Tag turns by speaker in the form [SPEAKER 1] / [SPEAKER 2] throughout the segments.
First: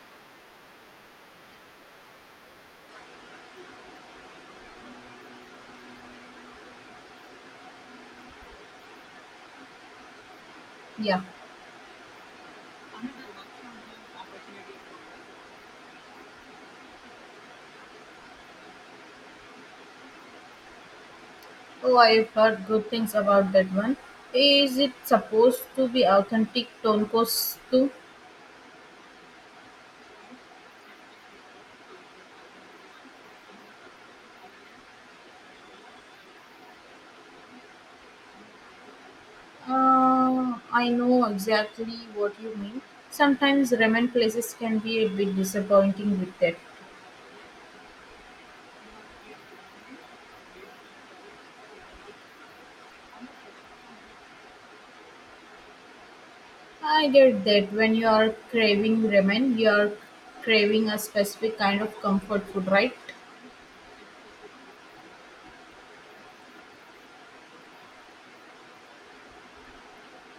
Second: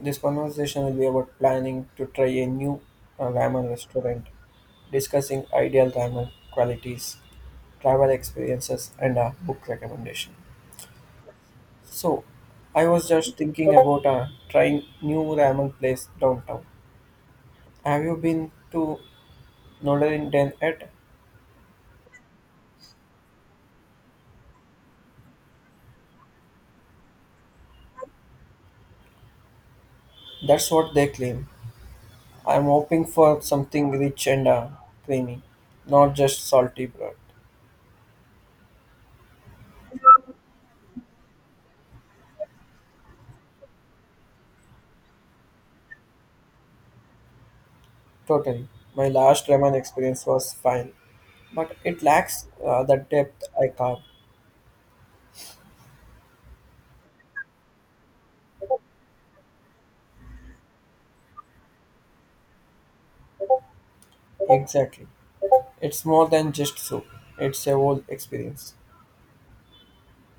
[SPEAKER 1] This conversation will be about planning to try a new ramen restaurant, discussing ideal ramen qualities, travel experiences, and a book recommendation.
[SPEAKER 2] Yeah.
[SPEAKER 1] So, I was just thinking about trying new ramen place downtown. Have you been to Nodarinden yet?
[SPEAKER 2] Oh, I've heard good things about that one. Is it supposed to be authentic tonkos too?
[SPEAKER 1] That's what they claim. I'm hoping for something rich and creamy, not just salty broth.
[SPEAKER 2] I know exactly what you mean. Sometimes ramen places can be a bit disappointing with that.
[SPEAKER 1] Totally. My last Raman experience was fine, but it lacks the depth I carve.
[SPEAKER 2] I get that when you are craving ramen, you are craving a specific kind of comfort food, right?
[SPEAKER 1] Exactly. It's more than just soup, it's a whole experience.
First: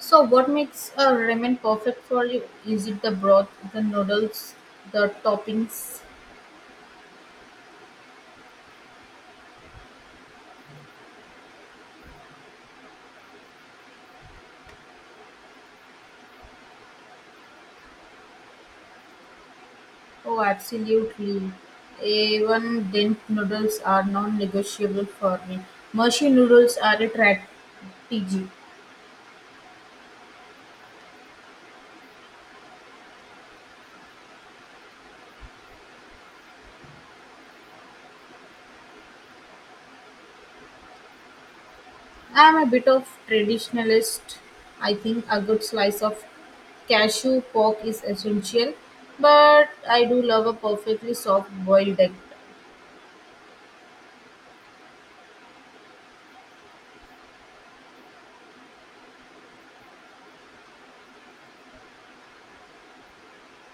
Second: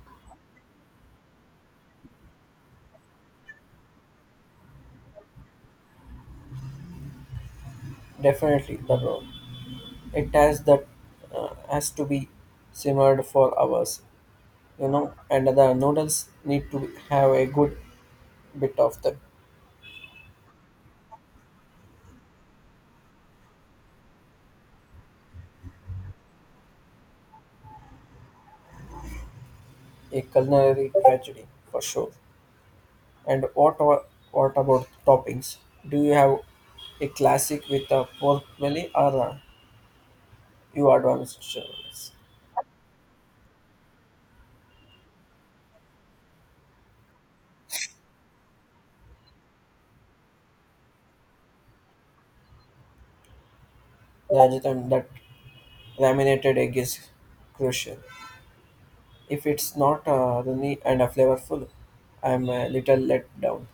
[SPEAKER 2] So, what makes a ramen perfect for you? Is it the broth, the noodles, the toppings?
[SPEAKER 1] Definitely the road. It has that has to be simmered for hours, you know, and the noodles need to have a good bit of the
[SPEAKER 2] Oh, absolutely. Even dent noodles are non-negotiable for me. Mercy noodles are a strategy.
[SPEAKER 1] a culinary tragedy for sure. And what about toppings? Do you have a classic with a pork belly or a You advanced service.
[SPEAKER 2] I am a bit of traditionalist. I think a good slice of cashew pork is essential, but I do love a perfectly soft boiled egg.
[SPEAKER 1] Rather than that, laminated egg is crucial. If it's not runny and flavorful, I'm a little let down.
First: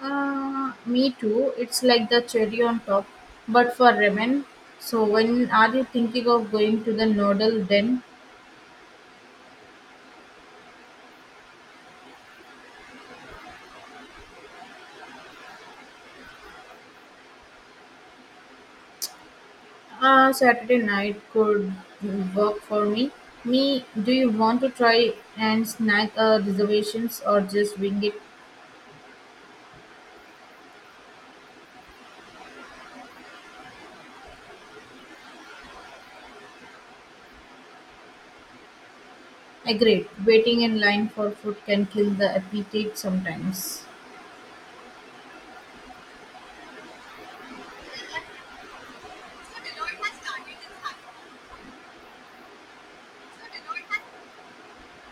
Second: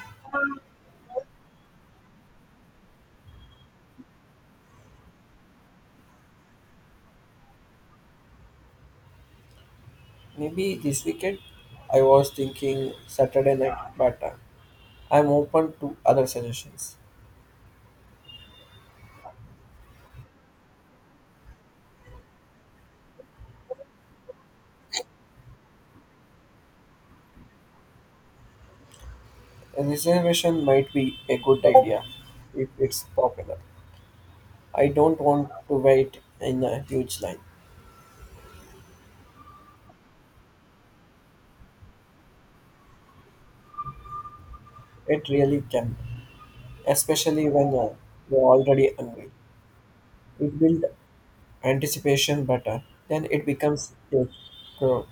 [SPEAKER 2] Me too. It's like the cherry on top, but for ramen. So when are you thinking of going to the noodle den?
[SPEAKER 1] Maybe this weekend, I was thinking Saturday night, but I'm open to other suggestions.
[SPEAKER 2] Saturday night could work for me. Me, do you want to try and snag reservations or just wing it?
[SPEAKER 1] A reservation might be a good idea if it's popular. I don't want to wait in a huge line.
[SPEAKER 2] Agreed. Waiting in line for food can kill the appetite sometimes.
[SPEAKER 1] It really can, especially when you're already hungry. It builds anticipation better, then it becomes a pro.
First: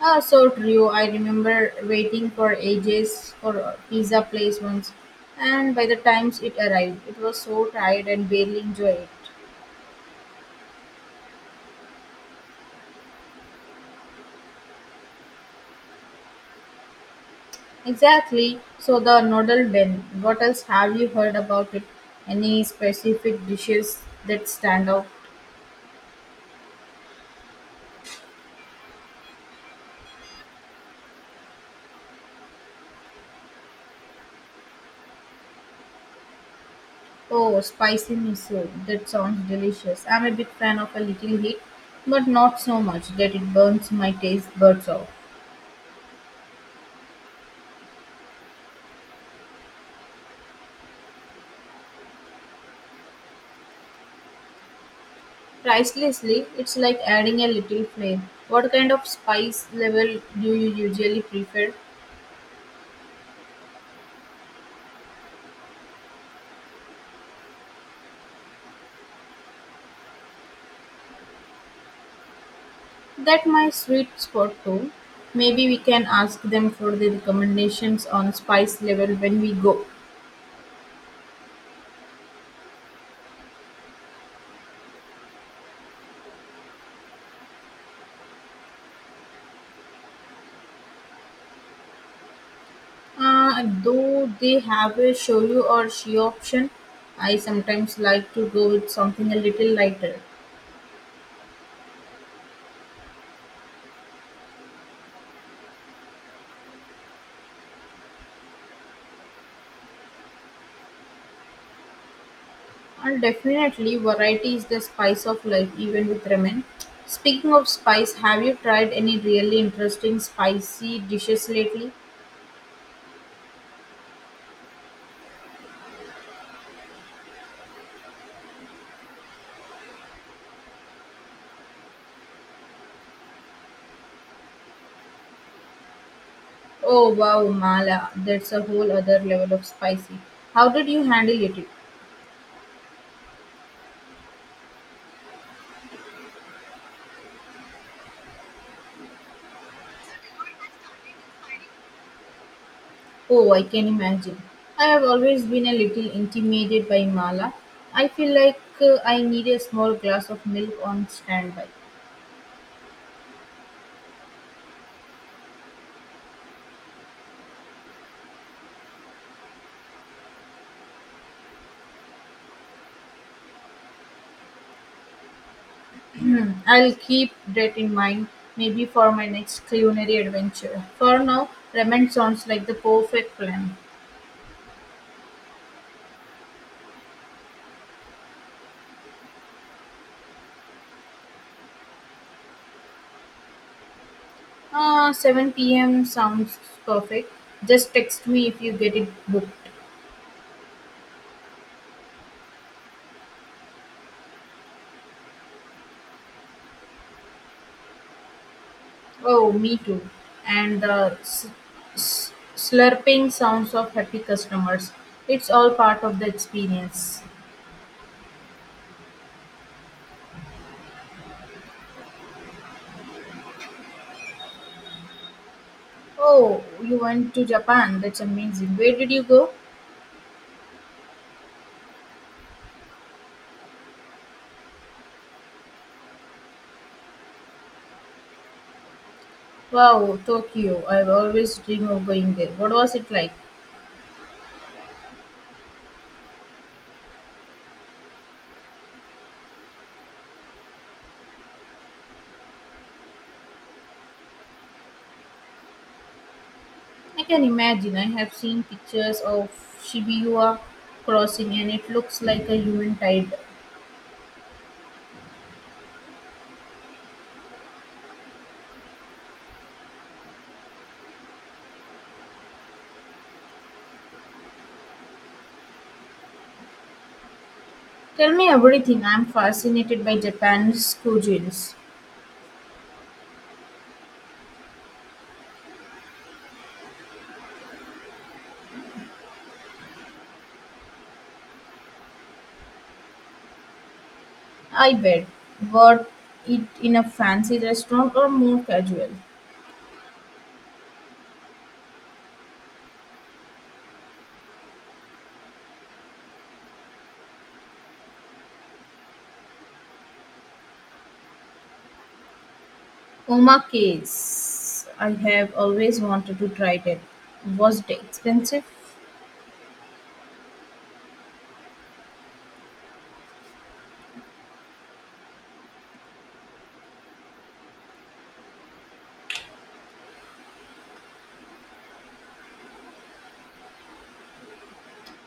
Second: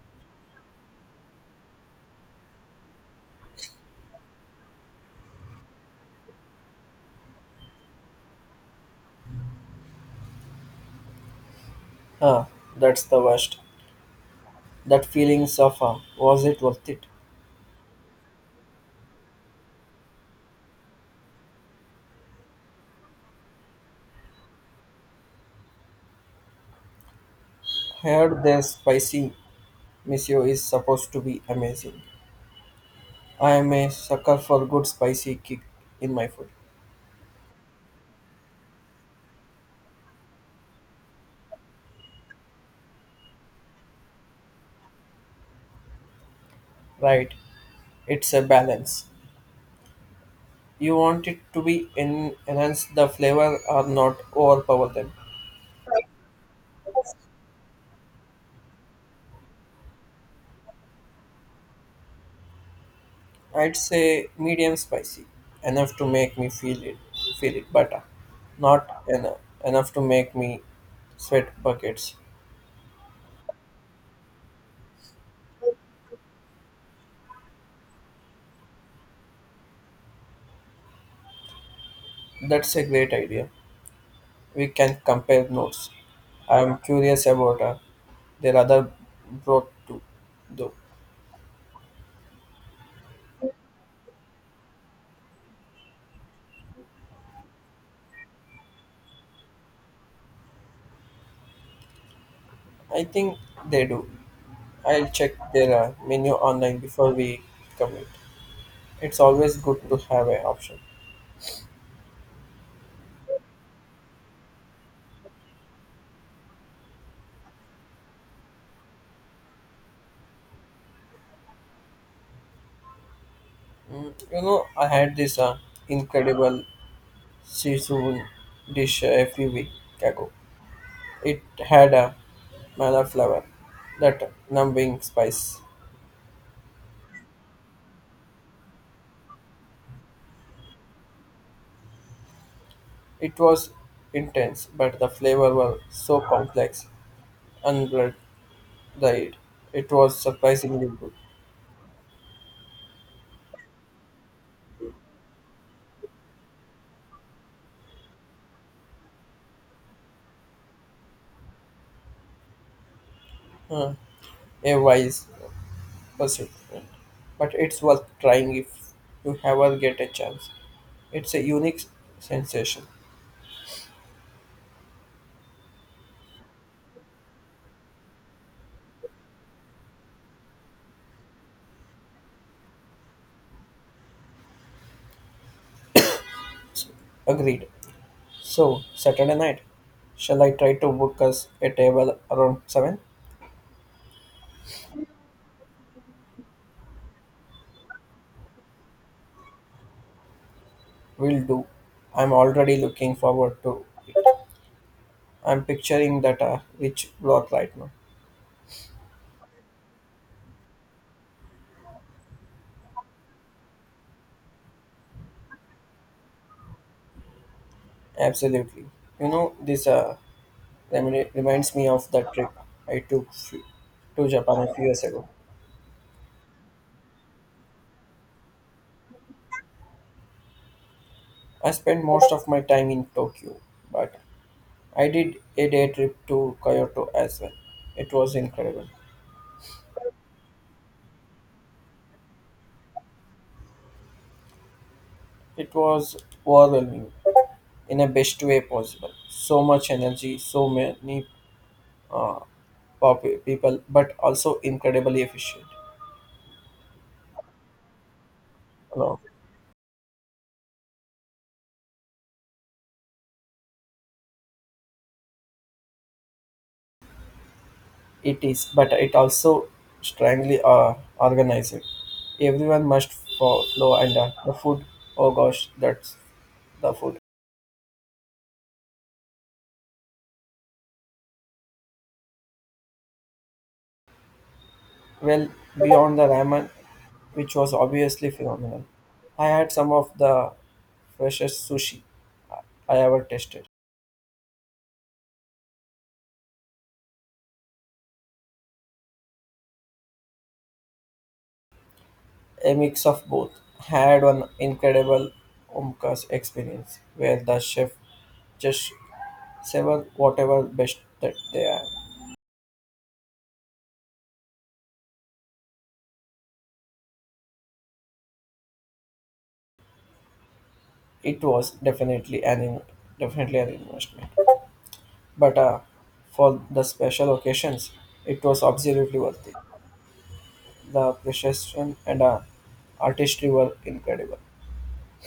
[SPEAKER 2] Ah, so true. I remember waiting for ages for a pizza place once, and by the times it arrived, it was so tired and barely enjoyed it.
[SPEAKER 1] Ah, that's the worst. That feelings of was it worth it?
[SPEAKER 2] Exactly. So the noodle then. What else have you heard about it? Any specific dishes that stand out?
[SPEAKER 1] Heard their spicy miso is supposed to be amazing. I am a sucker for good spicy kick in my food.
[SPEAKER 2] Oh, spicy miso. That sounds delicious. I'm a big fan of a little heat, but not so much that it burns my taste buds off.
[SPEAKER 1] Right, it's a balance. You want it to be enhance the flavor or not overpower them.
[SPEAKER 2] Pricelessly, it's like adding a little flame. What kind of spice level do you usually prefer?
[SPEAKER 1] I'd say medium spicy, enough to make me feel it butter, not enough to make me sweat buckets.
[SPEAKER 2] That my sweet spot too. Maybe we can ask them for the recommendations on spice level when we go.
[SPEAKER 1] That's a great idea. We can compare notes. I'm curious about their other broth too, though.
[SPEAKER 2] Though they have a shoyu or she option, I sometimes like to go with something a little lighter.
[SPEAKER 1] I think they do. I'll check their menu online before we commit. It's always good to have an option.
[SPEAKER 2] And definitely, variety is the spice of life, even with ramen. Speaking of spice, have you tried any really interesting spicy dishes lately?
[SPEAKER 1] Mm, you know, I had this incredible Sichuan dish a few weeks ago. It had a manna flower, that numbing spice.
[SPEAKER 2] Oh wow, Mala, that's a whole other level of spicy. How did you handle it?
[SPEAKER 1] It was intense, but the flavor was so complex and blood dried. It was surprisingly good.
[SPEAKER 2] Oh, I can imagine. I have always been a little intimidated by Mala. I feel like I need a small glass of milk on standby.
[SPEAKER 1] Uh, a wise pursuit, but it's worth trying if you ever get a chance. It's a unique sensation.
[SPEAKER 2] I'll keep that in mind maybe for my next culinary adventure. For now, ramen sounds like the perfect plan.
[SPEAKER 1] Agreed. So, Saturday night, shall I try to book us a table around 7?
[SPEAKER 2] 7 p.m. sounds perfect. Just text me if you get it booked.
[SPEAKER 1] Will do. I'm already looking forward to I'm picturing that rich block right now.
[SPEAKER 2] Oh, me too. And the slurping sounds of happy customers. It's all part of the experience.
[SPEAKER 1] Absolutely. You know, this reminds me of that trip I took f- to Japan a few years ago.
[SPEAKER 2] Oh, you went to Japan. That's amazing. Where did you go?
[SPEAKER 1] I spent most of my time in Tokyo, but I did a day trip to Kyoto as well. It was incredible.
[SPEAKER 2] Wow, Tokyo. I've always dreamed of going there. What was it like?
[SPEAKER 1] It was overwhelming in the best way possible. So much energy, so many people, but also incredibly efficient.
[SPEAKER 2] I can imagine. I have seen
[SPEAKER 1] Hello.
[SPEAKER 2] pictures of Shibuya crossing and it looks like a human tide.
[SPEAKER 1] It is, but it also strangely organized. Everyone must follow, and the food. Oh gosh, that's the food.
[SPEAKER 2] Tell me everything. I'm fascinated by Japan's cuisines.
[SPEAKER 1] Well, beyond the ramen, which was obviously phenomenal, I had some of the freshest sushi I ever tasted.
[SPEAKER 2] I bet. What it in a fancy restaurant or more casual?
[SPEAKER 1] A mix of both. Had one incredible omkas experience where the chef just severed whatever best that they have.
[SPEAKER 2] Omakase. I have always wanted to try that. Was it expensive?
[SPEAKER 1] It was definitely an investment. But for the special occasions, it was absolutely worth it. The precision and artistry were incredible.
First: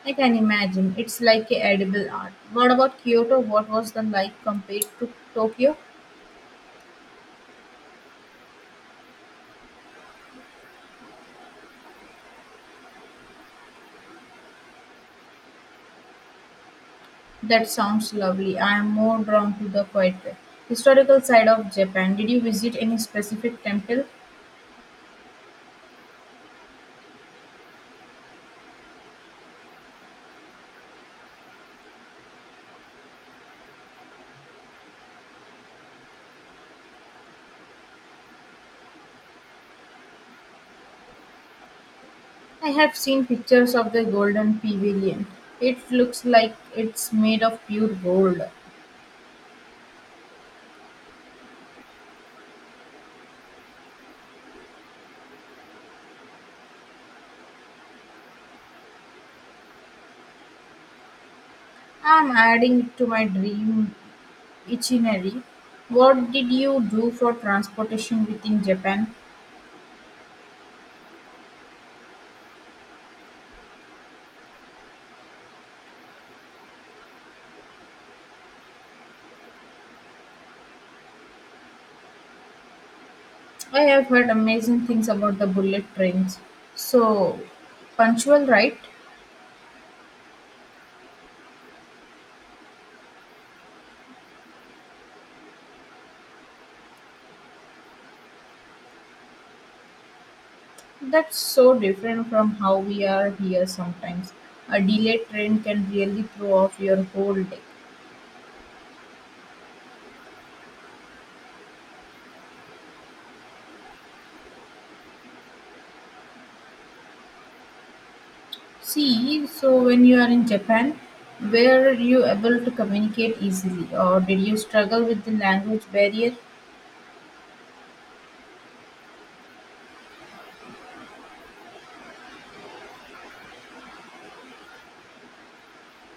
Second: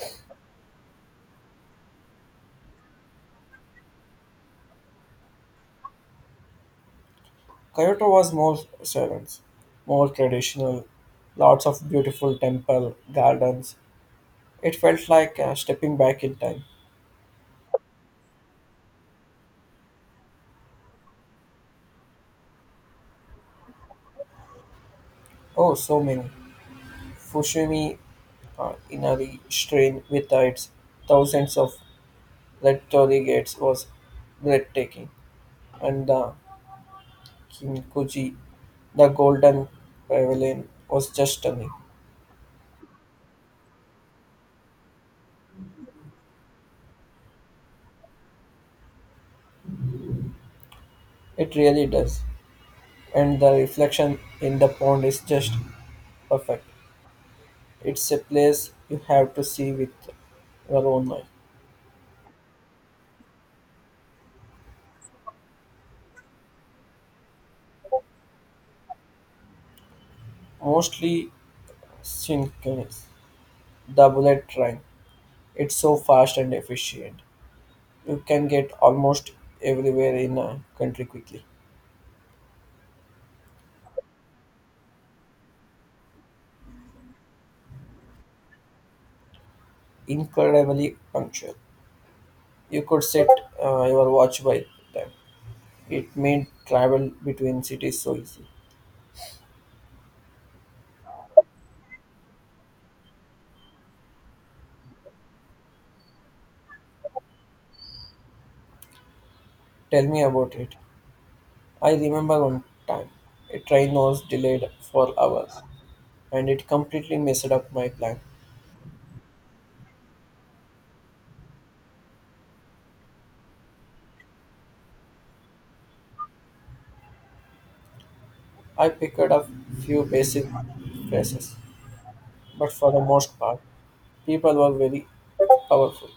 [SPEAKER 2] I can imagine. It's like a edible art. What about Kyoto? What was the like compared to Tokyo?
[SPEAKER 1] Kyoto was more servants, more traditional, lots of beautiful temple gardens. It felt like stepping back in time.
[SPEAKER 2] That sounds lovely. I am more drawn to the quiet historical side of Japan. Did you visit any specific temple?
[SPEAKER 1] Oh, so many. Fushimi Inari Shrine with its thousands of red torii gates was breathtaking, and the Kinkuji the golden pavilion was just stunning.
[SPEAKER 2] I have seen pictures of the golden pavilion. It looks like it's made of pure gold.
[SPEAKER 1] It really does. And the reflection in the pond is just perfect. It's a place you have to see with your own eyes.
[SPEAKER 2] I'm adding it to my dream itinerary. What did you do for transportation within Japan?
[SPEAKER 1] Mostly synchronous. The bullet train. It's so fast and efficient. You can get almost everywhere in a country quickly.
[SPEAKER 2] I have heard amazing things about the bullet trains. So punctual, right?
[SPEAKER 1] Incredibly punctual. You could set your watch by them. It made travel between cities so easy.
[SPEAKER 2] That's so different from how we are here sometimes. A delayed train can really throw off your whole day.
[SPEAKER 1] Tell me about it. I remember one time a train was delayed for hours and it completely messed up my plan.
[SPEAKER 2] See, so when you are in Japan, were you able to communicate easily or did you struggle with the language barrier?
[SPEAKER 1] I picked up few basic phrases, but for the most part, people were very powerful.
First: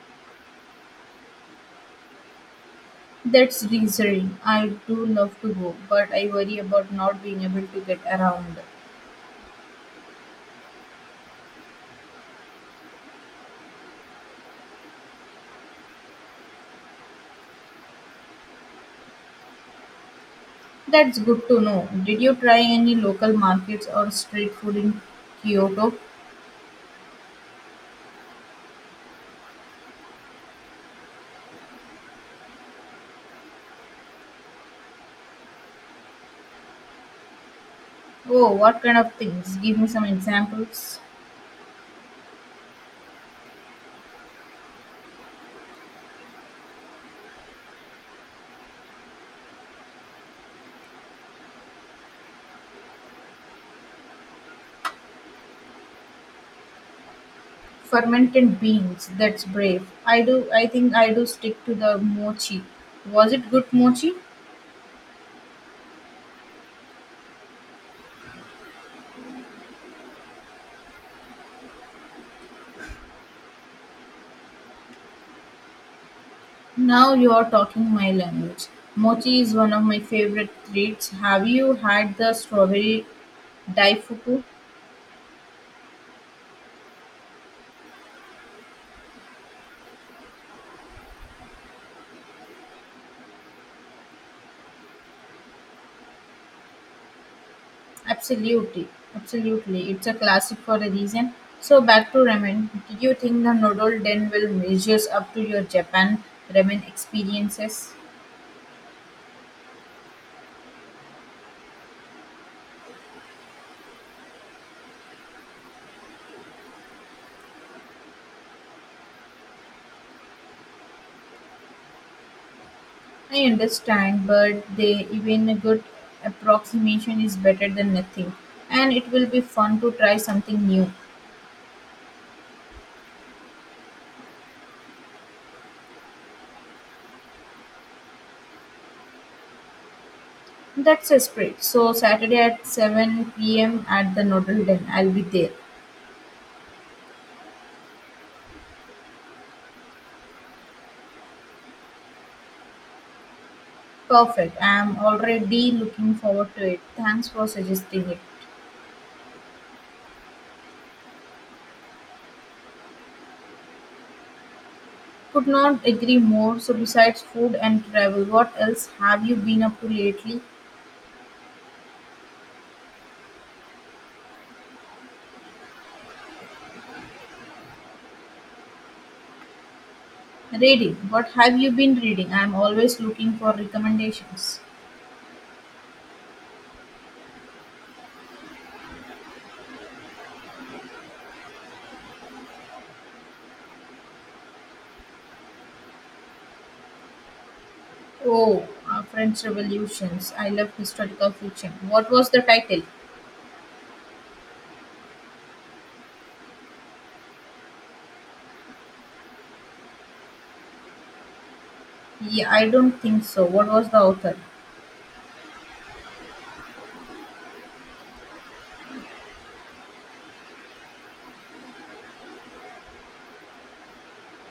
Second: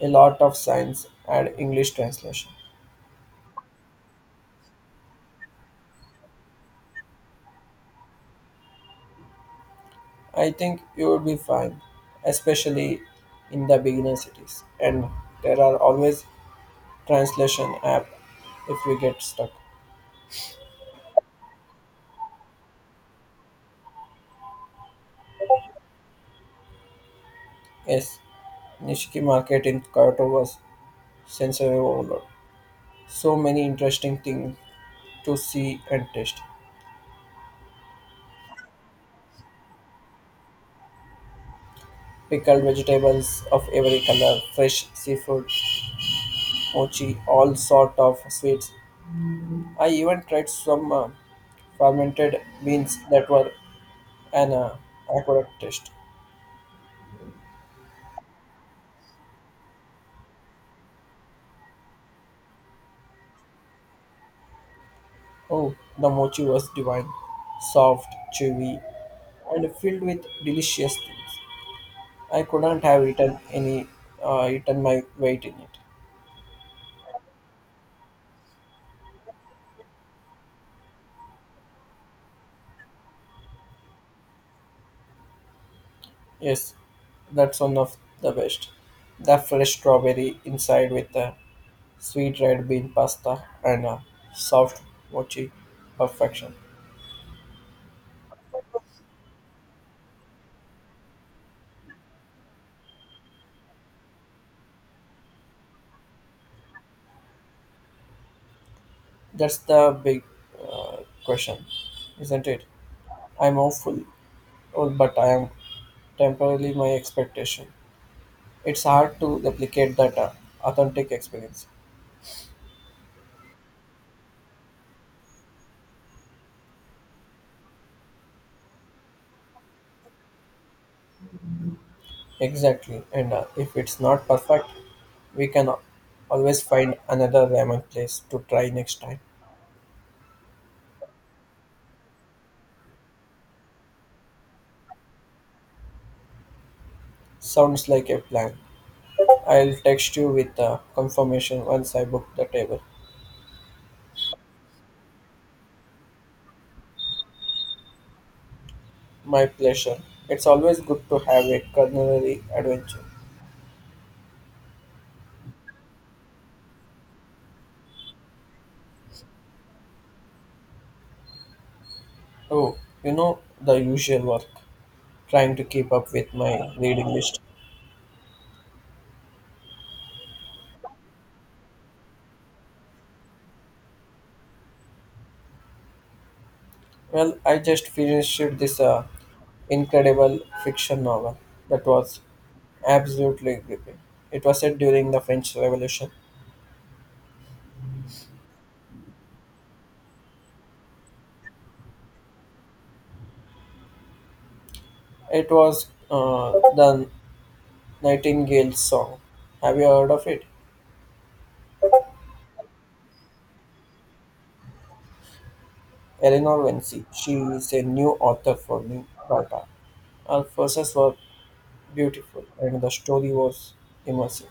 [SPEAKER 1] A lot of signs and English translation.
[SPEAKER 2] That's reassuring. I do love to go, but I worry about not being able to get around.
[SPEAKER 1] I think you will be fine, especially in the beginner cities. And there are always translation app if we get stuck.
[SPEAKER 2] That's good to know. Did you try any local markets or street food in Kyoto?
[SPEAKER 1] Yes, Nishiki market in Kyoto was sensory overload. So many interesting things to see and taste.
[SPEAKER 2] Oh, what kind of things? Give me some examples.
[SPEAKER 1] Pickled vegetables of every color, fresh seafood, mochi, all sort of sweets. I even tried some fermented beans that were an accurate taste.
[SPEAKER 2] Fermented beans. That's brave. I do. I think I do stick to the mochi. Was it good mochi?
[SPEAKER 1] Oh, the mochi was divine, soft, chewy, and filled with delicious things. I couldn't have eaten any, eaten my weight in it.
[SPEAKER 2] Now you are talking my language. Mochi is one of my favorite treats. Have you had the strawberry daifuku?
[SPEAKER 1] Yes, that's one of the best. The fresh strawberry inside with the sweet red bean pasta, and a soft mochi perfection.
[SPEAKER 2] Absolutely, absolutely. It's a classic for a reason. So back to ramen. Do you think the noodle den will measures up to your Japan ramen experiences?
[SPEAKER 1] That's the big uh, question, isn't it? I'm hopeful, oh, but I am temporarily my expectation. It's hard to replicate that authentic experience.
[SPEAKER 2] I understand, but they even a good approximation is better than nothing, and it will be fun to try something new.
[SPEAKER 1] Exactly, and if it's not perfect, we can al- always find another ramen place to try next time.
[SPEAKER 2] That's a spirit. So Saturday at 7 p.m. at the noodle den. I'll be there.
[SPEAKER 1] Sounds like a plan. I'll text you with the confirmation once I book the table.
[SPEAKER 2] Perfect. I'm already looking forward to it. Thanks for suggesting it.
[SPEAKER 1] My pleasure. It's always good to have a culinary adventure.
[SPEAKER 2] Could not agree more. So besides food and travel, what else have you been up to lately?
[SPEAKER 1] Oh, you know, the usual work, trying to keep up with my reading list.
[SPEAKER 2] Reading. What have you been reading? I am always looking for recommendations.
[SPEAKER 1] Well, I just finished this incredible fiction novel that was absolutely gripping. It was set during the French Revolution.
[SPEAKER 2] Oh, French Revolutions. I love historical fiction. What was the title?
[SPEAKER 1] It was the Nightingale's Song. Have you heard of it?
[SPEAKER 2] Yeah, I don't think so. What was the author?
[SPEAKER 1] Eleanor Vinci. She is a new author for New Data. Her verses were beautiful and the story was immersive.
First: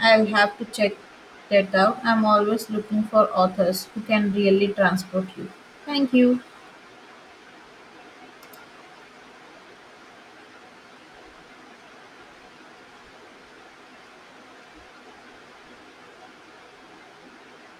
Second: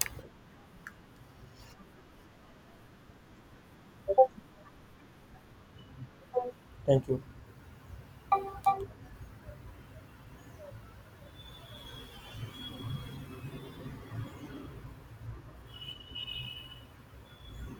[SPEAKER 2] I'll have to check that out. I'm always looking for authors who can really transport you. Thank you.
[SPEAKER 1] Thank you.